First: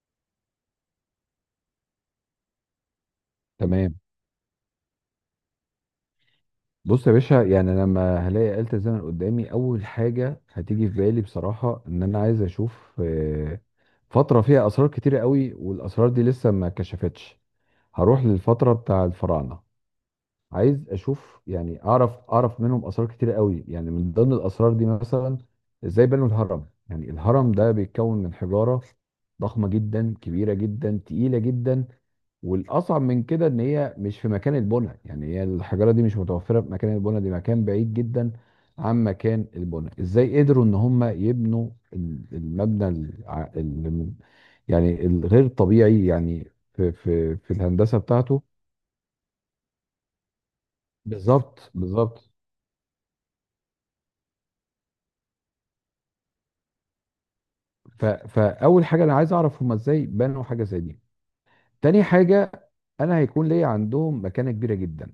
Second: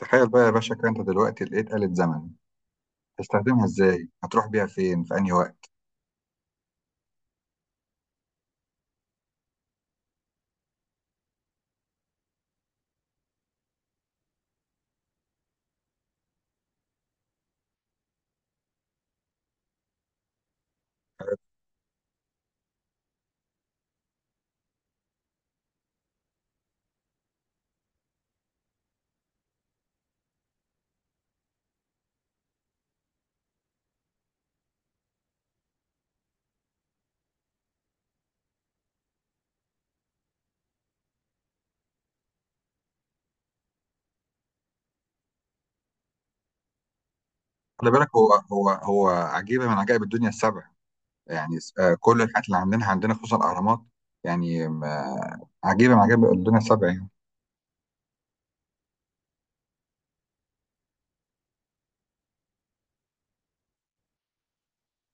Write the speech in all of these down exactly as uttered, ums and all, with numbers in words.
تخيل بقى يا باشا كده، انت دلوقتي لقيت آلة زمن. تستخدمها تمام. ازاي؟ هتروح بيها فين؟ في انهي وقت؟ بص يا باشا، يعني أنا لما هلاقي آلة الزمن قدامي أول حاجة هتيجي في بالي بصراحة إن أنا عايز أشوف، آه، فترة فيها أسرار كتيرة قوي، والأسرار دي لسه ما اتكشفتش. هروح للفترة بتاع الفراعنة. عايز أشوف، يعني أعرف أعرف منهم أسرار كتيرة قوي. يعني من ضمن الأسرار دي مثلا إزاي بنوا الهرم. يعني الهرم ده بيتكون من حجارة ضخمة جدا، كبيرة جدا، تقيلة جدا. والاصعب من كده ان هي مش في مكان البنى، يعني هي الحجاره دي مش متوفره في مكان البنى. دي مكان بعيد جدا عن مكان البنى. ازاي قدروا ان هم يبنوا ال- المبنى الع- ال- يعني الغير طبيعي، يعني في في في خلي الهندسه بالك، هو بتاعته. هو هو عجيبة من عجائب الدنيا السبع يعني. بالظبط س- آه، كل بالظبط. الحاجات اللي عندنا عندنا خصوصا الأهرامات يعني. م- آه، عجيبة من عجائب الدنيا السبع يعني. ف- فاول حاجه انا عايز اعرف هم ازاي بنوا حاجه زي دي. تاني حاجه، انا هيكون ليا عندهم مكانه كبيره جدا،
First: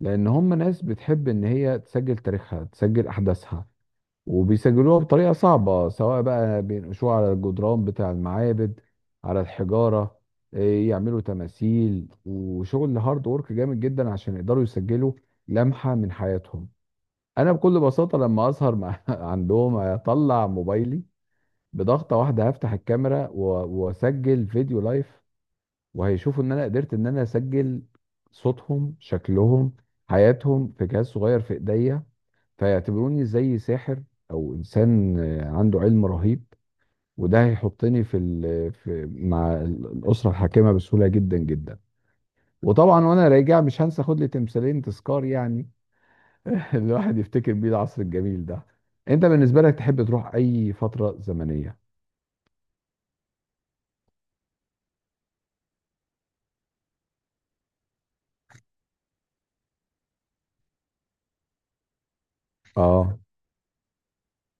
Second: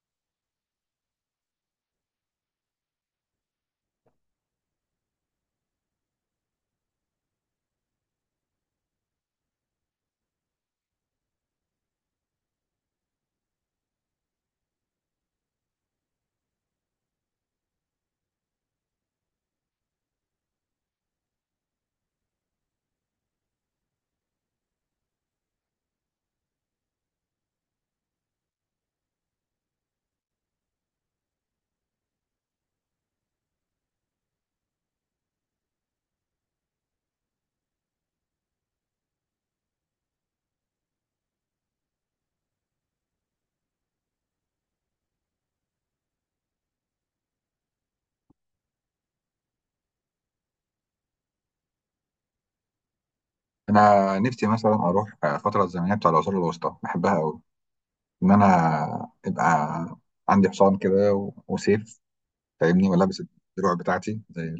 لان هم ناس بتحب ان هي تسجل تاريخها، تسجل احداثها، وبيسجلوها بطريقة صعبة. سواء بقى بينقشوها على الجدران بتاع المعابد، على الحجارة، إيه، يعملوا تماثيل وشغل هارد وورك جامد جدا عشان يقدروا يسجلوا لمحة من حياتهم. أنا بكل بساطة لما أسهر مع عندهم أطلع موبايلي، بضغطة واحدة هفتح الكاميرا و- وأسجل فيديو لايف، وهيشوفوا إن أنا قدرت إن أنا أسجل صوتهم، شكلهم، حياتهم في جهاز صغير في إيديا. فيعتبروني زي ساحر، او انسان آه، عنده علم رهيب. وده هيحطني في, ال... في مع ال- الاسره الحاكمه بسهوله جدا جدا. وطبعا وانا راجع مش هنسى خد لي تمثالين تذكار، يعني الواحد يفتكر بيه العصر الجميل ده. انت بالنسبه لك تحب تروح اي فتره زمنيه؟ أنا نفسي مثلا أروح آه، الفترة الزمنية بتاع العصور الوسطى، بحبها أوي. إن أنا يبقى عندي حصان كده و- وسيف، فاهمني، اه. ولابس الدروع بتاعتي زي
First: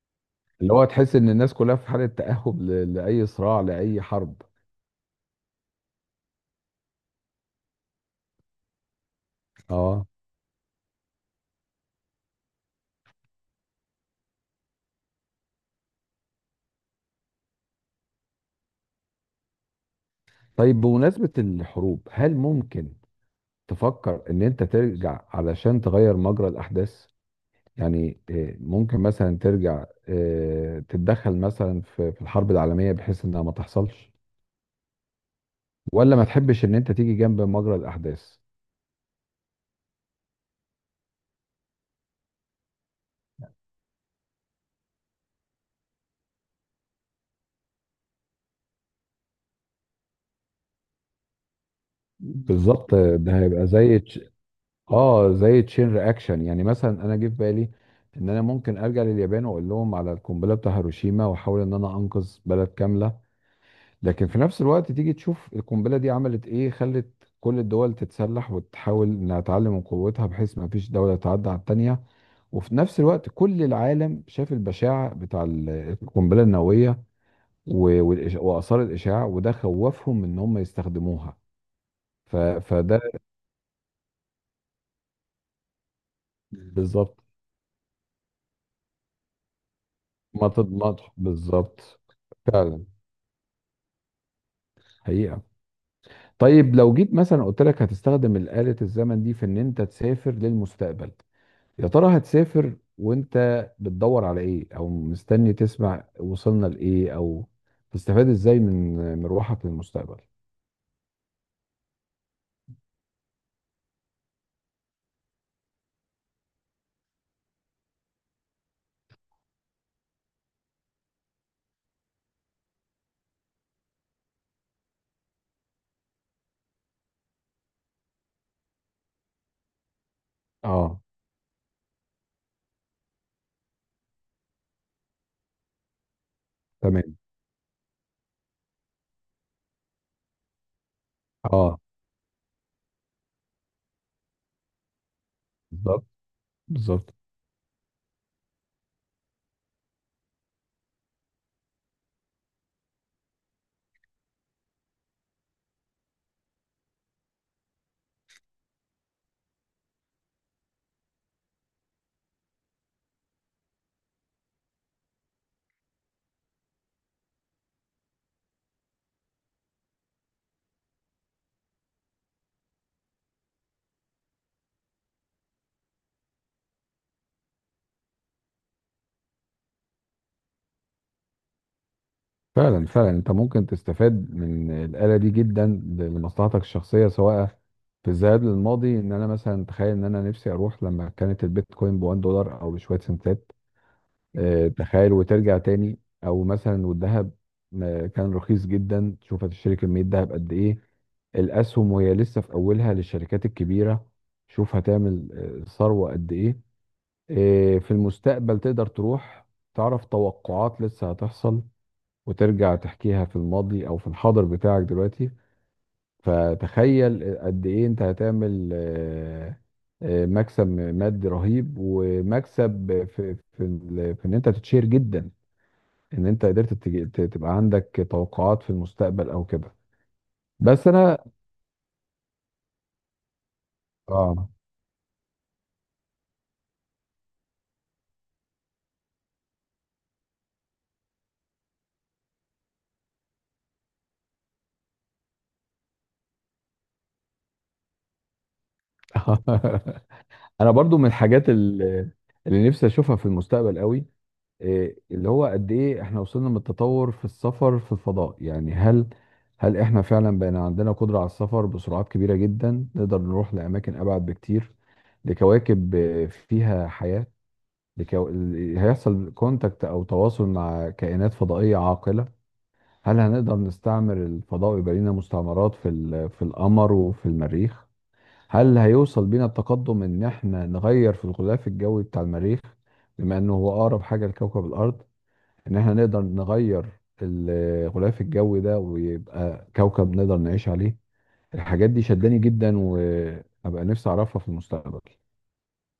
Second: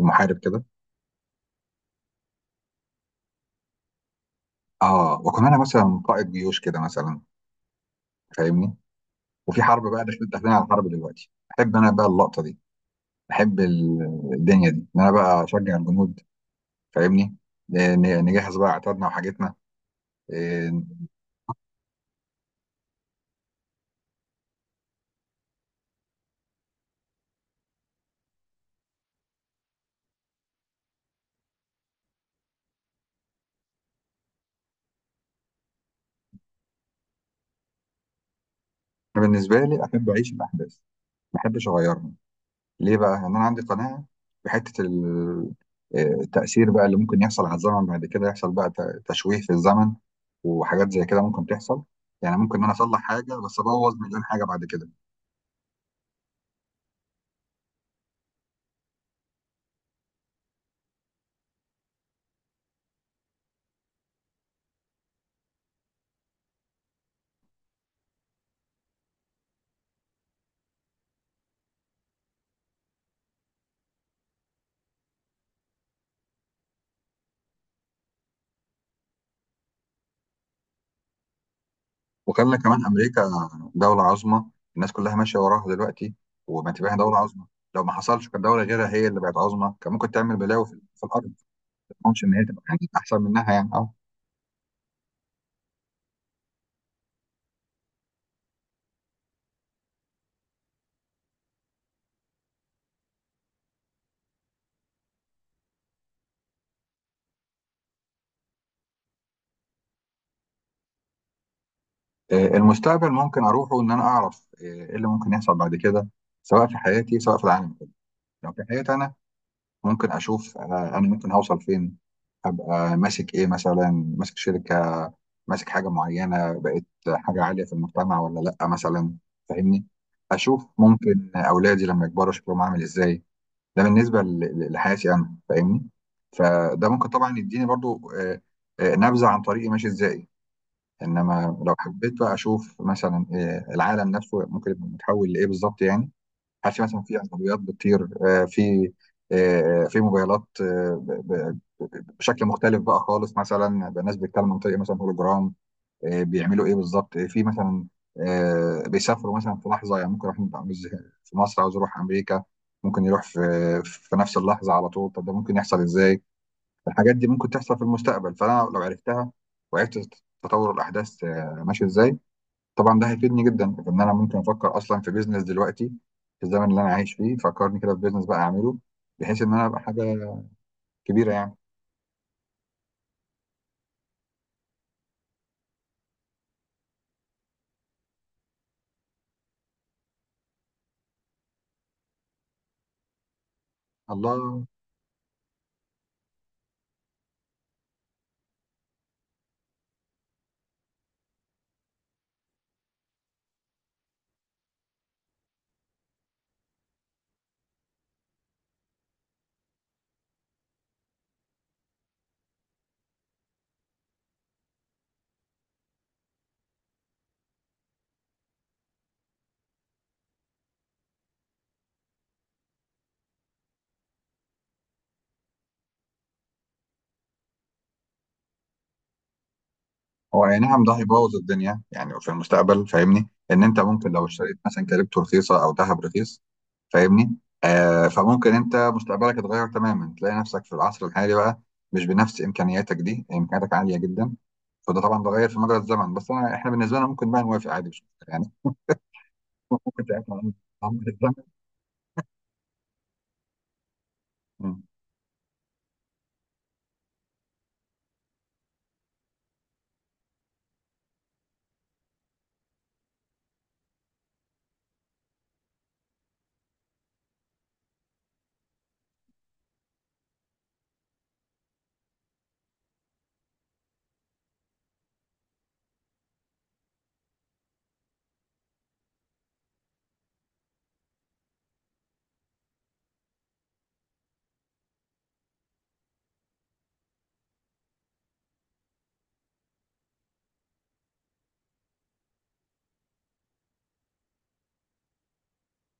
المحارب كده. اللي هو تحس ان الناس كلها في حاله تاهب ل... لاي صراع، لاي حرب. اه، وكمان انا مثلا قائد جيوش كده مثلا، فاهمني، وفي حرب بقى، اه. داخلين داخلين على حرب دلوقتي. احب انا بقى اللقطه دي، احب ال- الدنيا دي ان انا بقى اشجع الجنود، فاهمني. ن- نجهز بقى عتادنا وحاجتنا. إيه، طيب انا بمناسبه الحروب، هل ممكن تفكر ان انت ترجع علشان تغير مجرى الاحداث؟ يعني آه، ممكن مثلا ترجع، آه، تتدخل مثلا في في الحرب العالمية بحيث انها ما تحصلش، ولا ما تحبش ان انت تيجي جنب مجرى الاحداث؟ بالنسبه لي احب اعيش الاحداث، ما احبش اغيرها. ليه بقى؟ ان انا عندي قناعه بحته ال- إيه، التاثير بقى اللي ممكن يحصل على الزمن بعد كده، يحصل بقى ت- تشويه في الزمن، وحاجات زي كده ممكن تحصل. يعني ممكن ان انا بالظبط. اصلح آه، حاجه ده بس هيبقى ابوظ زي تش... مليون حاجه بعد كده. اه زي تشين رياكشن. يعني مثلا انا جه في بالي ان انا ممكن ارجع لليابان واقول لهم على القنبله بتاع هيروشيما، واحاول ان انا انقذ بلد كامله. لكن في نفس الوقت تيجي تشوف القنبله دي عملت ايه. خلت كل الدول تتسلح وتحاول انها تعلم من قوتها بحيث ما فيش دوله تعدى على التانيه. وفي نفس الوقت كل العالم شاف البشاعة بتاع ال- القنبلة النووية و- والإش- وآثار الإشعاع، وده خوفهم من إن هم يستخدموها. ف... وخلى كمان فده امريكا دولة عظمى، الناس كلها ماشية وراها دلوقتي، وما تبقاها دولة بالظبط. عظمى. لو ما حصلش كانت دولة غيرها هي اللي بقت عظمى، كان ممكن تعمل ما بلاوي في تضمنش في الأرض ما. بالظبط. أظنش إن هي تبقى فعلا. يعني أحسن منها يعني. أه. حقيقة. طيب لو جيت مثلا قلت لك هتستخدم آلة الزمن دي في إن أنت تسافر للمستقبل، يا ترى هتسافر وأنت بتدور على إيه؟ أو مستني تسمع وصلنا لإيه؟ أو تستفاد إزاي من مروحك للمستقبل؟ آه، المستقبل ممكن أروحه إن أنا أعرف آه، إيه اللي ممكن يحصل بعد كده، سواء في حياتي سواء في العالم كله. لو في حياتي أنا، ممكن اشوف انا انا ممكن هوصل فين. ابقى ماسك ايه؟ مثلا ماسك شركه، ماسك حاجه معينه، بقيت حاجه عاليه في المجتمع ولا لا مثلا، فاهمني. اشوف اه. ممكن اولادي لما يكبروا شكلهم عامل ازاي. ده بالنسبه ل- ل- لحياتي انا، فاهمني. فده ممكن تمام. طبعا يديني برضو. آه، آه، نبذه عن طريقي ماشي ازاي. انما لو اه. حبيت بقى اشوف مثلا آه، العالم نفسه ممكن يبقى متحول لايه بالظبط بالظبط يعني. هتلاقي مثلا بالظبط. في عربيات بتطير، آه، في آه، في موبايلات، آه، ب- ب- بشكل مختلف بقى خالص، مثلا يبقى الناس بتتكلم عن طريق مثلا هولوجرام. آه، بيعملوا ايه بالظبط، آه، في مثلا آه، بيسافروا مثلا في لحظه، يعني ممكن واحد عاوز، في مصر عاوز يروح امريكا، ممكن يروح في في نفس اللحظه على طول. طب ده ممكن يحصل ازاي؟ الحاجات دي ممكن تحصل في المستقبل، فانا لو عرفتها وعرفت تطور الاحداث آه، ماشي ازاي. طبعا ده هيفيدني جدا في ان انا ممكن افكر اصلا في بيزنس دلوقتي، في الزمن اللي انا عايش فيه. فكرني كده في بيزنس بقى اعمله، بحيث ان انا ابقى حاجه كبيره يعني. فعلا فعلا، انت ممكن تستفاد من الآلة دي جدا لمصلحتك الشخصية، سواء في الذهاب للماضي. ان انا مثلا تخيل ان انا نفسي اروح لما كانت البيتكوين ب واحد دولار او بشوية سنتات. الله. اه، تخيل وترجع تاني. او مثلا والذهب آه، كان رخيص جدا، تشوف هتشتري كمية ذهب قد ايه. الاسهم وهي لسه في اولها للشركات الكبيرة، شوف هتعمل آه، ثروة قد ايه. آه، في المستقبل تقدر تروح تعرف توقعات لسه هتحصل، وترجع تحكيها في الماضي او في الحاضر بتاعك دلوقتي. فتخيل قد ايه انت هتعمل، آه، آه، مكسب مادي رهيب، ومكسب في في ال- في ان انت تتشير جدا ان انت قدرت تج- ت- تبقى عندك توقعات في المستقبل او كده. هو اي نعم، بس ده انا هيبوظ الدنيا يعني في المستقبل، فاهمني، ان انت ممكن لو اه. اشتريت مثلا كريبتو رخيصه او ذهب رخيص. فاهمني. آه فممكن انت مستقبلك يتغير تماما، تلاقي نفسك في العصر الحالي بقى مش بنفس امكانياتك، دي امكانياتك عاليه جدا. فده طبعا ده غير في مجرى الزمن، بس أنا احنا بالنسبه لنا ممكن بقى نوافق عادي مش مشكله يعني. ممكن ساعتها نعمل انا برضو نعمل من الزمن. الحاجات ال- اللي نفسي اشوفها في المستقبل قوي، إيه اللي هو قد ايه احنا وصلنا من التطور في السفر في الفضاء. يعني هل هل احنا فعلا بقينا عندنا قدرة على السفر بسرعات كبيرة جدا، نقدر نروح لأماكن أبعد بكتير لكواكب آه، فيها حياة. لكو... ال- هيحصل كونتاكت أو تواصل مع كائنات فضائية عاقلة؟ هل هنقدر نستعمر الفضاء ويبقى لنا مستعمرات في ال... في القمر وفي المريخ؟ هل هيوصل بينا التقدم إن احنا نغير في الغلاف الجوي بتاع المريخ، بما إنه هو أقرب حاجة لكوكب الأرض؟ ان احنا نقدر نغير الغلاف الجوي ده ويبقى كوكب نقدر نعيش عليه. الحاجات دي شداني جدا، وابقى نفسي اعرفها في المستقبل.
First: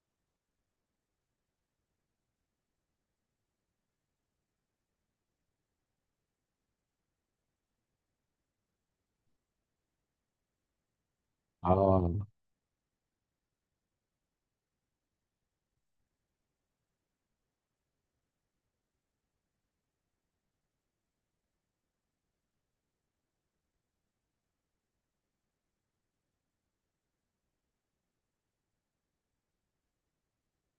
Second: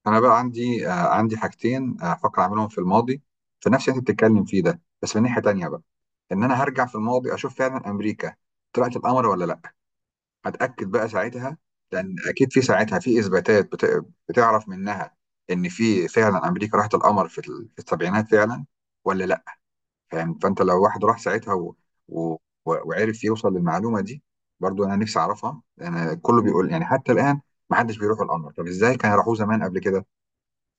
انا بقى عندي آه، عندي حاجتين، آه، هفكر اعملهم في الماضي، في نفس اللي انت بتتكلم فيه ده، بس من ناحيه تانيه بقى. ان انا هرجع في الماضي، اشوف فعلا امريكا طلعت القمر ولا لا. هتاكد بقى ساعتها، لان اه، اكيد في ساعتها في اثباتات بت... بتعرف منها ان في فعلا امريكا راحت القمر في, ال... في السبعينات فعلا، ولا لا. فاهم؟ فانت لو واحد راح ساعتها و... و... و- وعرف يوصل للمعلومه دي، برضو انا نفسي اعرفها. انا كله بيقول يعني حتى الان ما حدش بيروح القمر، طب ازاي كانوا راحوه زمان قبل كده؟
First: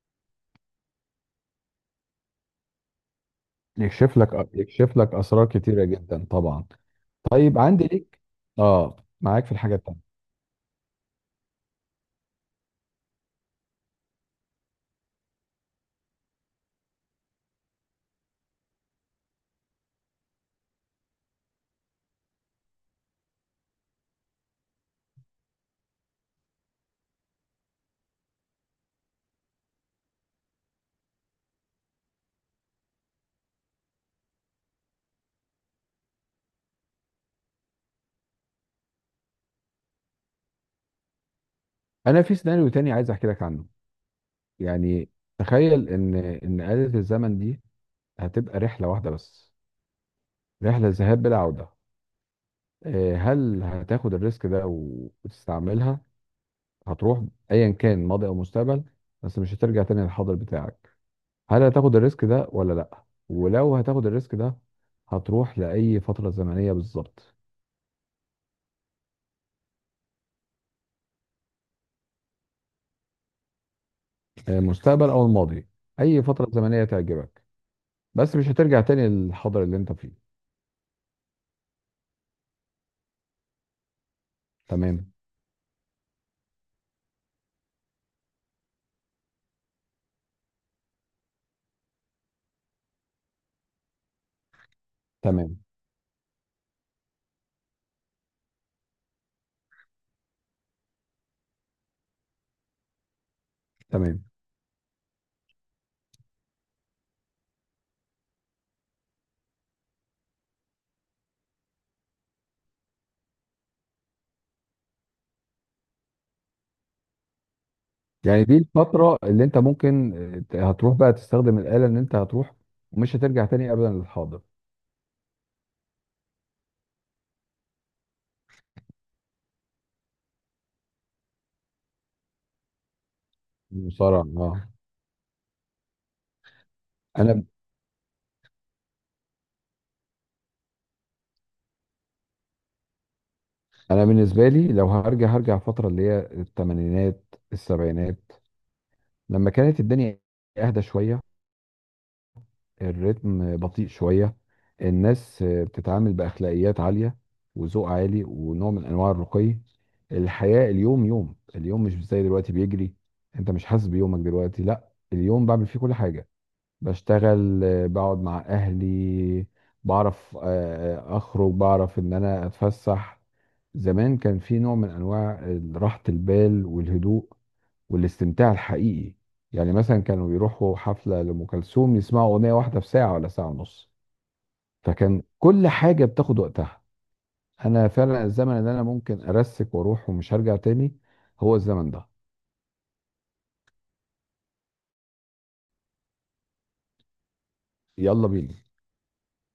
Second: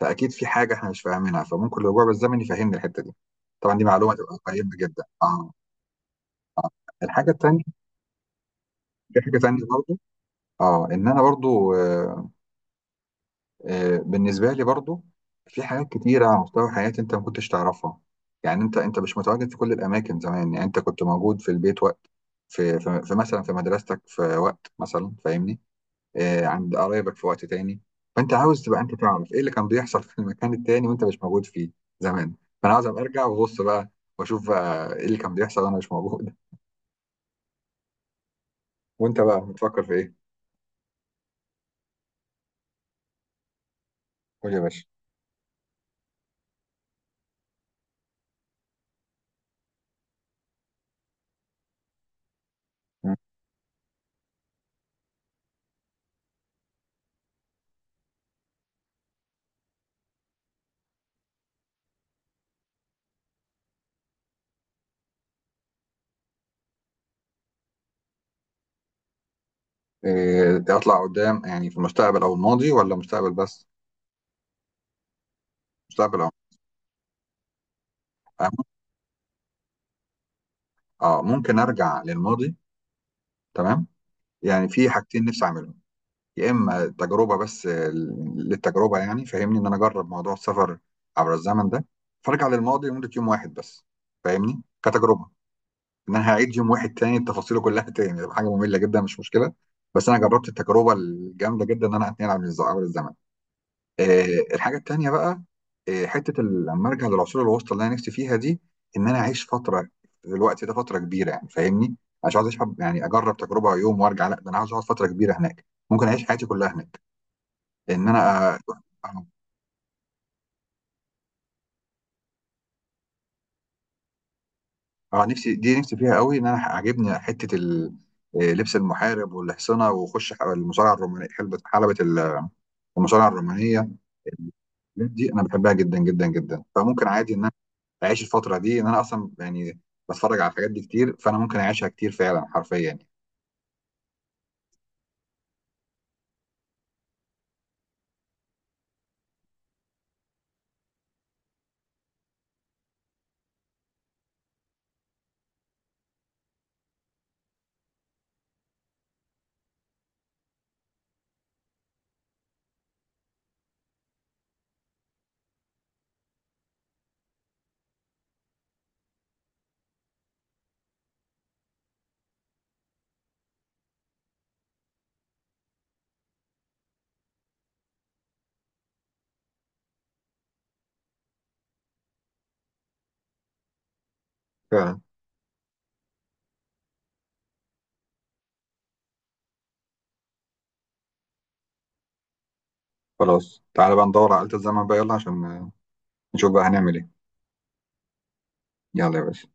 فاكيد في حاجه احنا مش فاهمينها، فممكن الرجوع بالزمن يفهمنا الحته دي. طبعا دي معلومه يكشف تبقى لك قيمه يكشف جدا. لك اسرار اه. كتيره جدا طبعا. الحاجه طيب التانيه. عندي ليك. اه في حاجه معاك في تانيه الحاجه برضو. التانيه. اه، ان انا برضو. آه آه بالنسبه لي برضو في حاجات كتيره على مستوى حياتي، انت ما كنتش تعرفها. يعني انت انت مش متواجد في كل الاماكن زمان، يعني انت كنت موجود في البيت وقت، في, في, في مثلا في مدرستك في وقت مثلا، فاهمني، آه، عند قرايبك في وقت تاني. فانت عاوز تبقى انت تعرف ايه اللي كان بيحصل في المكان التاني وانت مش موجود فيه زمان. فانا عاوز ابقى ارجع وابص بقى، واشوف بقى ايه اللي كان بيحصل وانا مش موجود. وانت بقى بتفكر في ايه؟ انا في سيناريو تاني عايز احكي لك عنه. قول يا باشا. يعني تخيل ان ان آلة الزمن دي هتبقى رحله واحده بس، رحله ذهاب بلا عوده. م. آه، هل هتاخد الريسك ده و- وتستعملها؟ هتروح ايا كان ماضي او مستقبل، بس مش هترجع تاني للحاضر بتاعك. هل هتاخد الريسك ده ولا لا؟ ولو هتاخد الريسك ده هتروح لاي فتره زمنيه بالظبط؟ إيه، اطلع قدام يعني في المستقبل او الماضي، ولا مستقبل بس؟ آه، مستقبل او الماضي. مستقبل اي او، فتره زمنيه تعجبك، بس مش هترجع تاني للحاضر اللي انت فيه. اه، ممكن ارجع للماضي. تمام. يعني في تمام حاجتين نفسي اعملهم. يا اما تجربه بس، للتجربه يعني، فاهمني، ان انا اجرب موضوع السفر عبر الزمن ده. فارجع للماضي لمده يوم واحد بس، فاهمني، كتجربه. تمام ان انا هعيد يوم واحد تاني، تفاصيله كلها تاني، تبقى حاجه ممله جدا، مش مشكله. بس انا جربت التجربه الجامده جدا، ان انا اتنقل عبر الز- عبر الزمن. تمام. آه، الحاجه التانيه بقى، آه، حته ال- لما ارجع للعصور الوسطى اللي انا نفسي فيها دي، ان انا اعيش فتره في الوقت ده، فتره كبيره يعني، فاهمني. مش عايز اشحب يعني اجرب تجربه يوم وارجع، لا ده انا عايز اقعد فتره كبيره هناك، ممكن اعيش حياتي كلها هناك. ان يعني انا. دي الفتره اه. اللي انت ممكن، آه، هتروح بقى تستخدم الاله، ان انت هتروح ومش هترجع تاني ابدا للحاضر. آه، نفسي دي، نفسي فيها قوي، ان انا عاجبني حته ال- آه، لبس المحارب والحصنه، واخش ح- المصارعه الرومانيه، حلبة حلبة ال- المصارعه الرومانيه. مصارعة، اه. الحاجات دي انا بحبها جدا جدا جدا، فممكن عادي ان انا انا اعيش الفتره دي، ان انا اصلا يعني بتفرج على الحاجات دي كتير، فانا ممكن اعيشها كتير فعلا حرفيا يعني. انا بالنسبه لي لو هرجع هرجع الفتره اللي هي الثمانينات السبعينات، لما كانت الدنيا اهدى شويه، الريتم بطيء شويه، الناس بتتعامل باخلاقيات عاليه وذوق عالي ونوع من انواع الرقي. الحياه اليوم يوم اليوم مش زي دلوقتي بيجري. انت مش حاسس بيومك دلوقتي، لا اليوم بعمل فيه كل حاجه، بشتغل، آه، بقعد مع اهلي، بعرف آه، آه، اخرج، بعرف ان انا اتفسح. زمان كان في نوع من انواع راحة البال والهدوء والاستمتاع الحقيقي. يعني مثلا كانوا بيروحوا حفلة لأم كلثوم يسمعوا أغنية واحدة في ساعة ولا ساعة ونص. فعلا، فكان كل حاجة بتاخد وقتها. أنا فعلا الزمن اللي أنا ممكن أرسك وأروح ومش هرجع تاني هو الزمن ده. خلاص تعالى بقى ندور على آلة الزمن بقى، يلا عشان نشوف بقى هنعمل ايه. يلا بينا. يلا يا باشا.